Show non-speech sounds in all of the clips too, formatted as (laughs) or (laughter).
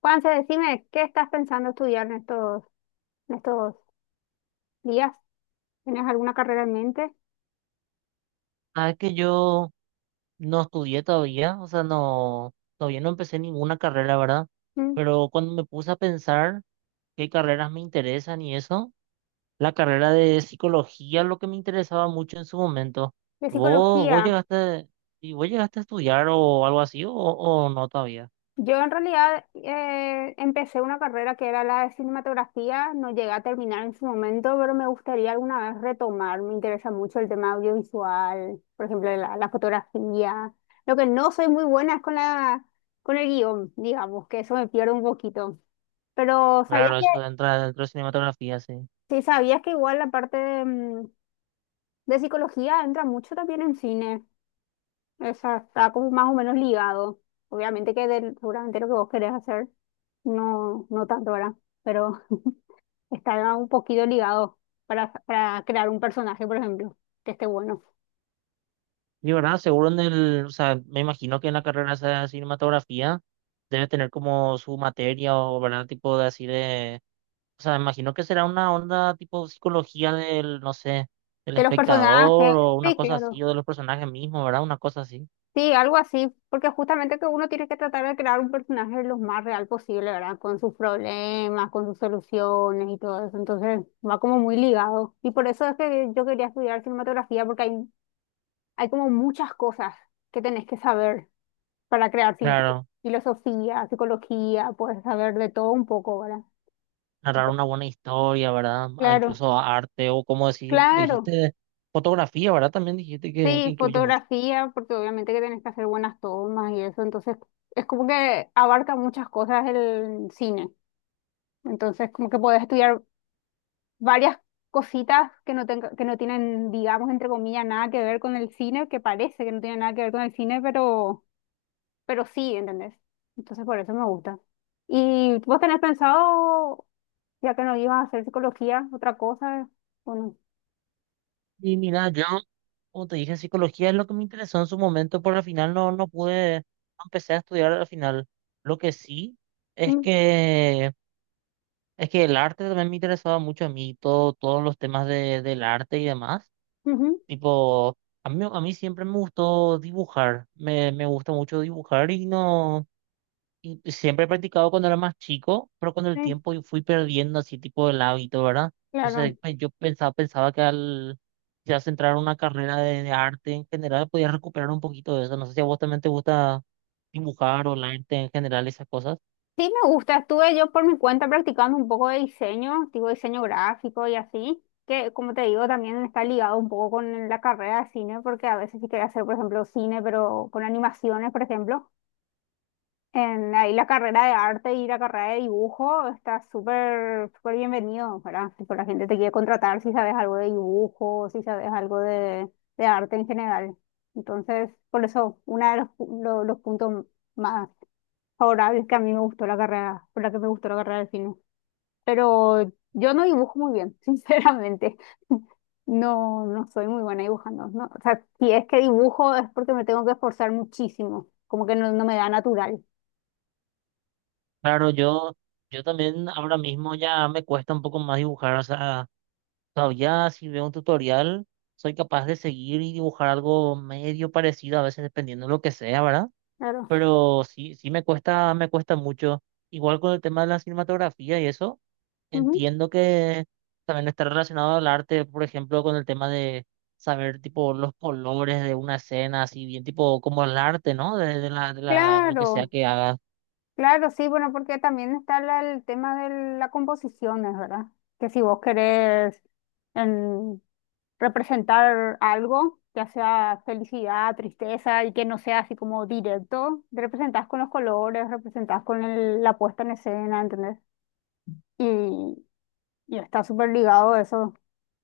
Juanse, decime, ¿qué estás pensando estudiar en estos días? ¿Tienes alguna carrera en mente? Sabes que yo no estudié todavía, o sea, no, todavía no empecé ninguna carrera, ¿verdad? ¿Mm? Pero cuando me puse a pensar qué carreras me interesan y eso, la carrera de psicología es lo que me interesaba mucho en su momento. De ¿Vos, vos psicología. llegaste, vos llegaste a estudiar o algo así, o no todavía? Yo en realidad empecé una carrera que era la de cinematografía, no llegué a terminar en su momento, pero me gustaría alguna vez retomar. Me interesa mucho el tema audiovisual, por ejemplo, la fotografía. Lo que no soy muy buena es con la, con el guión, digamos, que eso me pierdo un poquito. Pero ¿sabías Claro, que, eso entra dentro de cinematografía, sí. sí, sabías que igual la parte de, de psicología entra mucho también en cine? Esa está como más o menos ligado. Obviamente que seguramente lo que vos querés hacer, no tanto, ¿verdad? Pero está un poquito ligado para crear un personaje, por ejemplo, que esté bueno. Y verdad, seguro en el, o sea, me imagino que en la carrera esa de cinematografía debe tener como su materia o, ¿verdad? Tipo de así de... O sea, me imagino que será una onda tipo psicología del, no sé, del De los personajes, espectador o una sí, cosa así, claro. o de los personajes mismos, ¿verdad? Una cosa así. Sí, algo así, porque justamente que uno tiene que tratar de crear un personaje lo más real posible, ¿verdad? Con sus problemas, con sus soluciones y todo eso. Entonces va como muy ligado. Y por eso es que yo quería estudiar cinematografía, porque hay como muchas cosas que tenés que saber para crear cine. Tipo Claro, filosofía, psicología, puedes saber de todo un poco, ¿verdad? narrar una buena historia, ¿verdad? Ah, Claro, incluso arte o como decir, pues, claro. dijiste fotografía, ¿verdad? También dijiste que Sí, incluye mucho. fotografía, porque obviamente que tenés que hacer buenas tomas y eso. Entonces, es como que abarca muchas cosas el cine. Entonces, como que podés estudiar varias cositas que no tienen, digamos, entre comillas, nada que ver con el cine, que parece que no tiene nada que ver con el cine, pero sí, ¿entendés? Entonces por eso me gusta. ¿Y vos tenés pensado, ya que no ibas a hacer psicología, otra cosa? ¿O no? Y mira, yo, como te dije, psicología es lo que me interesó en su momento, pero al final no, no pude, no empecé a estudiar al final. Lo que sí es Mm, es que el arte también me interesaba mucho a mí, todo, todos los temas de, del arte y demás. ujú, Tipo, a mí siempre me gustó dibujar, me gusta mucho dibujar y no, y siempre he practicado cuando era más chico, pero con el sí, tiempo y fui perdiendo así tipo el hábito, ¿verdad? Entonces claro. pues, yo pensaba, pensaba que al ya centrar una carrera de arte en general podía recuperar un poquito de eso. No sé si a vos también te gusta dibujar o el arte en general, esas cosas. Sí, me gusta. Estuve yo por mi cuenta practicando un poco de diseño, tipo diseño gráfico y así, que como te digo, también está ligado un poco con la carrera de cine, porque a veces sí quería hacer, por ejemplo, cine, pero con animaciones, por ejemplo. En ahí la carrera de arte y la carrera de dibujo está súper súper bienvenido, ¿verdad? Tipo, la gente te quiere contratar si sabes algo de dibujo, si sabes algo de arte en general. Entonces, por eso, uno de los puntos más favorables que a mí me gustó la carrera, por la que me gustó la carrera de cine. Pero yo no dibujo muy bien, (laughs) sinceramente. No soy muy buena dibujando, ¿no? O sea, si es que dibujo es porque me tengo que esforzar muchísimo, como que no me da natural. Claro, yo también ahora mismo ya me cuesta un poco más dibujar, o sea. O sea, ya si veo un tutorial, soy capaz de seguir y dibujar algo medio parecido, a veces dependiendo de lo que sea, ¿verdad? Claro. Pero sí, sí me cuesta mucho. Igual con el tema de la cinematografía y eso, entiendo que también está relacionado al arte, por ejemplo, con el tema de saber tipo los colores de una escena, así bien tipo como el arte, ¿no? Lo que sea Claro, que hagas. claro, sí, bueno, porque también está el tema de la composición, es verdad. Que si vos querés em, representar algo, ya sea felicidad, tristeza, y que no sea así como directo, representás con los colores, representás con la puesta en escena, ¿entendés? Y, y está súper ligado eso,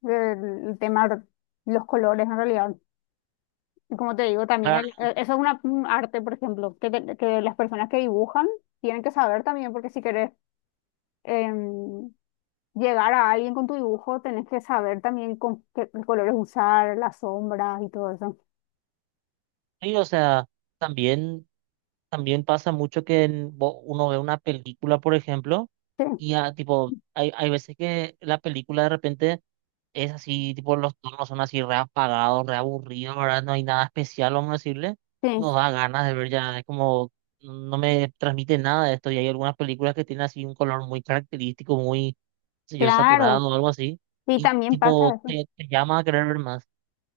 el el tema de los colores en realidad. Y como te digo, también Claro, eso es una, un arte, por ejemplo, que, que las personas que dibujan tienen que saber también, porque si querés em, llegar a alguien con tu dibujo, tenés que saber también con qué colores usar, las sombras y todo eso. sí, o sea, también, también pasa mucho que uno ve una película, por ejemplo. Sí, Y ya, tipo, hay veces que la película de repente es así, tipo, los tonos son así re apagados, re aburridos, ¿verdad? No hay nada especial, vamos a decirle. Nos sí, da ganas de ver ya, es como, no me transmite nada de esto. Y hay algunas películas que tienen así un color muy característico, muy, qué sé yo, claro. saturado o algo así. Y Y también pasa tipo, eso. Te llama a querer ver más.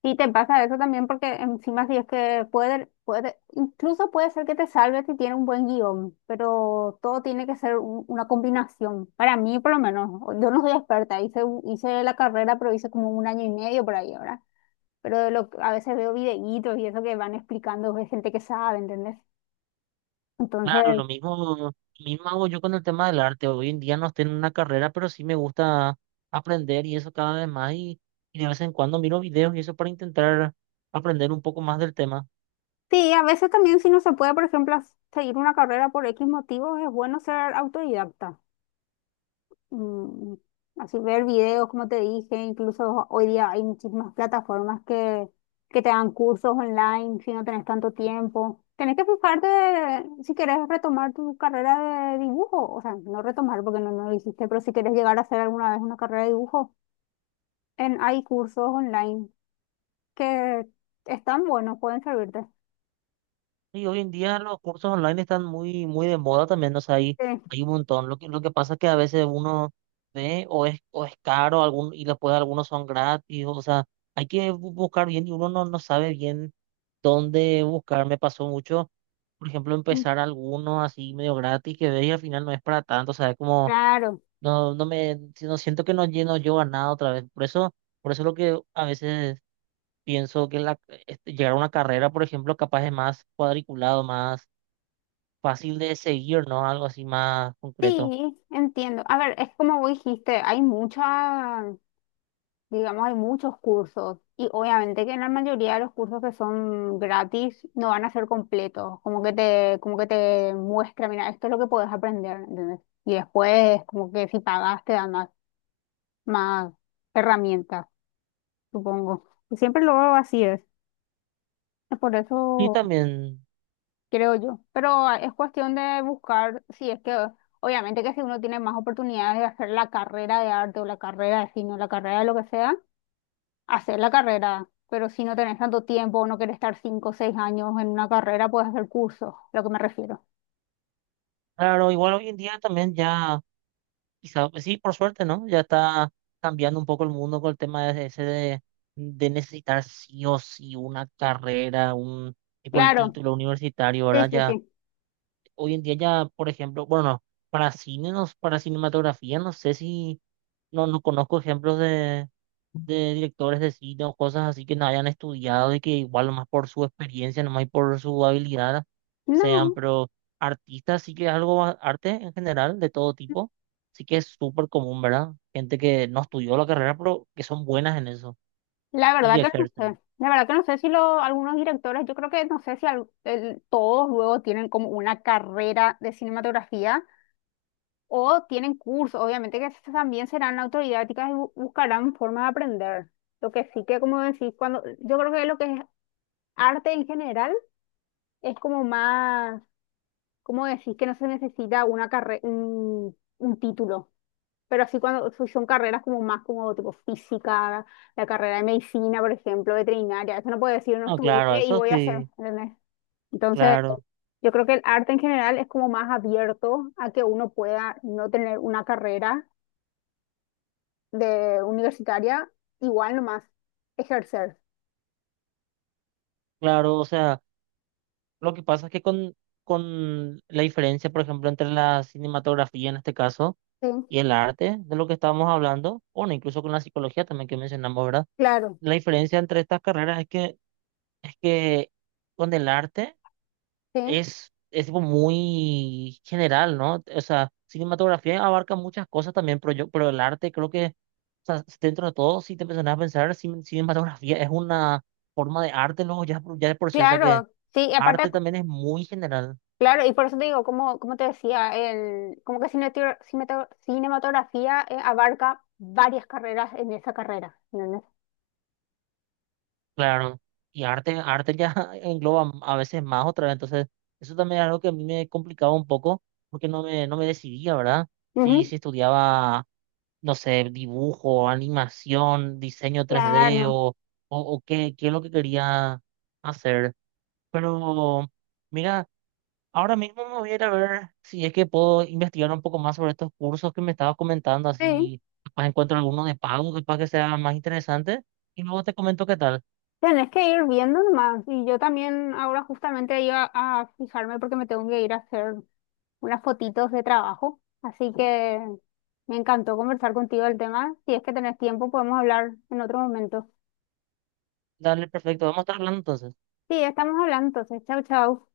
Y te pasa eso también porque encima si es que incluso puede ser que te salve si tiene un buen guión, pero todo tiene que ser una combinación. Para mí, por lo menos, yo no soy experta, hice la carrera, pero hice como un año y medio por ahí ahora. Pero de lo, a veces veo videitos y eso que van explicando de gente que sabe, ¿entendés? Claro, Entonces, lo mismo hago yo con el tema del arte. Hoy en día no estoy en una carrera, pero sí me gusta aprender y eso cada vez más. Y de vez en cuando miro videos y eso para intentar aprender un poco más del tema. sí, a veces también si no se puede, por ejemplo, seguir una carrera por X motivo, es bueno ser autodidacta. Mm, así ver videos, como te dije, incluso hoy día hay muchísimas plataformas que te dan cursos online si no tenés tanto tiempo. Tenés que fijarte si querés retomar tu carrera de dibujo, o sea, no retomar porque no lo hiciste, pero si querés llegar a hacer alguna vez una carrera de dibujo, hay cursos online que están buenos, pueden servirte. Y hoy en día los cursos online están muy, muy de moda también. O sea, hay, Sí, hay un montón. Lo que pasa es que a veces uno ve o es caro algún, y después algunos son gratis. O sea, hay que buscar bien y uno no, no sabe bien dónde buscar. Me pasó mucho, por ejemplo, mm, empezar alguno así medio gratis que ves y al final no es para tanto, o sea, es como, claro. no, no me, si no siento que no lleno yo a nada otra vez. Por eso lo que a veces pienso que la, este, llegar a una carrera, por ejemplo, capaz es más cuadriculado, más fácil de seguir, ¿no? Algo así más concreto. Sí, entiendo. A ver, es como vos dijiste, hay muchas digamos, hay muchos cursos y obviamente que en la mayoría de los cursos que son gratis no van a ser completos, como que como que te muestra, mira, esto es lo que puedes aprender, ¿entendés? Y después, como que si pagas, te dan más herramientas, supongo. Y siempre lo veo así es por Y eso también, creo yo. Pero ah, es cuestión de buscar si es que, obviamente que si uno tiene más oportunidades de hacer la carrera de arte o la carrera de cine o la carrera de lo que sea, hacer la carrera, pero si no tenés tanto tiempo o no querés estar cinco o seis años en una carrera, puedes hacer cursos, lo que me refiero. claro, igual hoy en día también ya... Quizá, pues sí, por suerte, ¿no? Ya está cambiando un poco el mundo con el tema de ese de necesitar sí o sí una carrera, un tipo el Claro, título universitario, sí, ¿verdad? sí, Ya, sí. hoy en día ya, por ejemplo, bueno, no, para cine, no, para cinematografía, no sé si, no, no conozco ejemplos de directores de cine o cosas así que no hayan estudiado y que igual más por su experiencia, nomás y por su habilidad sean, No, pero artistas sí que es algo, arte en general, de todo tipo, sí que es súper común, ¿verdad? Gente que no estudió la carrera, pero que son buenas en eso la y verdad que no ejercen. sé. La verdad que no sé si algunos directores, yo creo que no sé si todos luego tienen como una carrera de cinematografía o tienen cursos. Obviamente que esas también serán autodidácticas y buscarán formas de aprender. Lo que sí que, como decís, cuando yo creo que lo que es arte en general es como más. ¿Cómo decís que no se necesita una carre un título? Pero así cuando son carreras como más como tipo física, la carrera de medicina, por ejemplo, veterinaria, eso no puede decir no No, claro, estudié y eso voy a hacer, sí, ¿entendés? Entonces, claro, yo creo que el arte en general es como más abierto a que uno pueda no tener una carrera de universitaria, igual nomás ejercer. claro, o sea, lo que pasa es que con la diferencia, por ejemplo, entre la cinematografía en este caso, Sí, y el arte de lo que estábamos hablando, bueno, incluso con la psicología también que mencionamos, ¿verdad? claro, La diferencia entre estas carreras es es que con el arte sí, es tipo muy general, ¿no? O sea, cinematografía abarca muchas cosas también, pero yo, pero el arte creo que, o sea, dentro de todo, si te empiezas a pensar, cinematografía es una forma de arte, luego ya, ya de por sí, o sea que claro, sí, y aparte arte también es muy general, claro, y por eso te digo, como, como te decía, el, como que cinematografía abarca varias carreras en esa carrera. ¿Entendés? claro. Y arte, arte ya (laughs) engloba a veces más otra vez, entonces eso también es algo que a mí me complicaba un poco porque no me, no me decidía, ¿verdad? si Ujú, si estudiaba... no sé, dibujo, animación, diseño 3D claro, o qué, qué es lo que quería hacer. Pero mira, ahora mismo me voy a ir a ver si es que puedo investigar un poco más sobre estos cursos que me estabas comentando, sí, así capaz encuentro alguno de pago, capaz que sea más interesante. Y luego te comento qué tal. tenés que ir viendo nomás. Y yo también ahora justamente iba a fijarme porque me tengo que ir a hacer unas fotitos de trabajo. Así que me encantó conversar contigo del tema. Si es que tenés tiempo, podemos hablar en otro momento. Dale, perfecto. Vamos a estar hablando entonces. Sí, estamos hablando entonces. Chau, chau.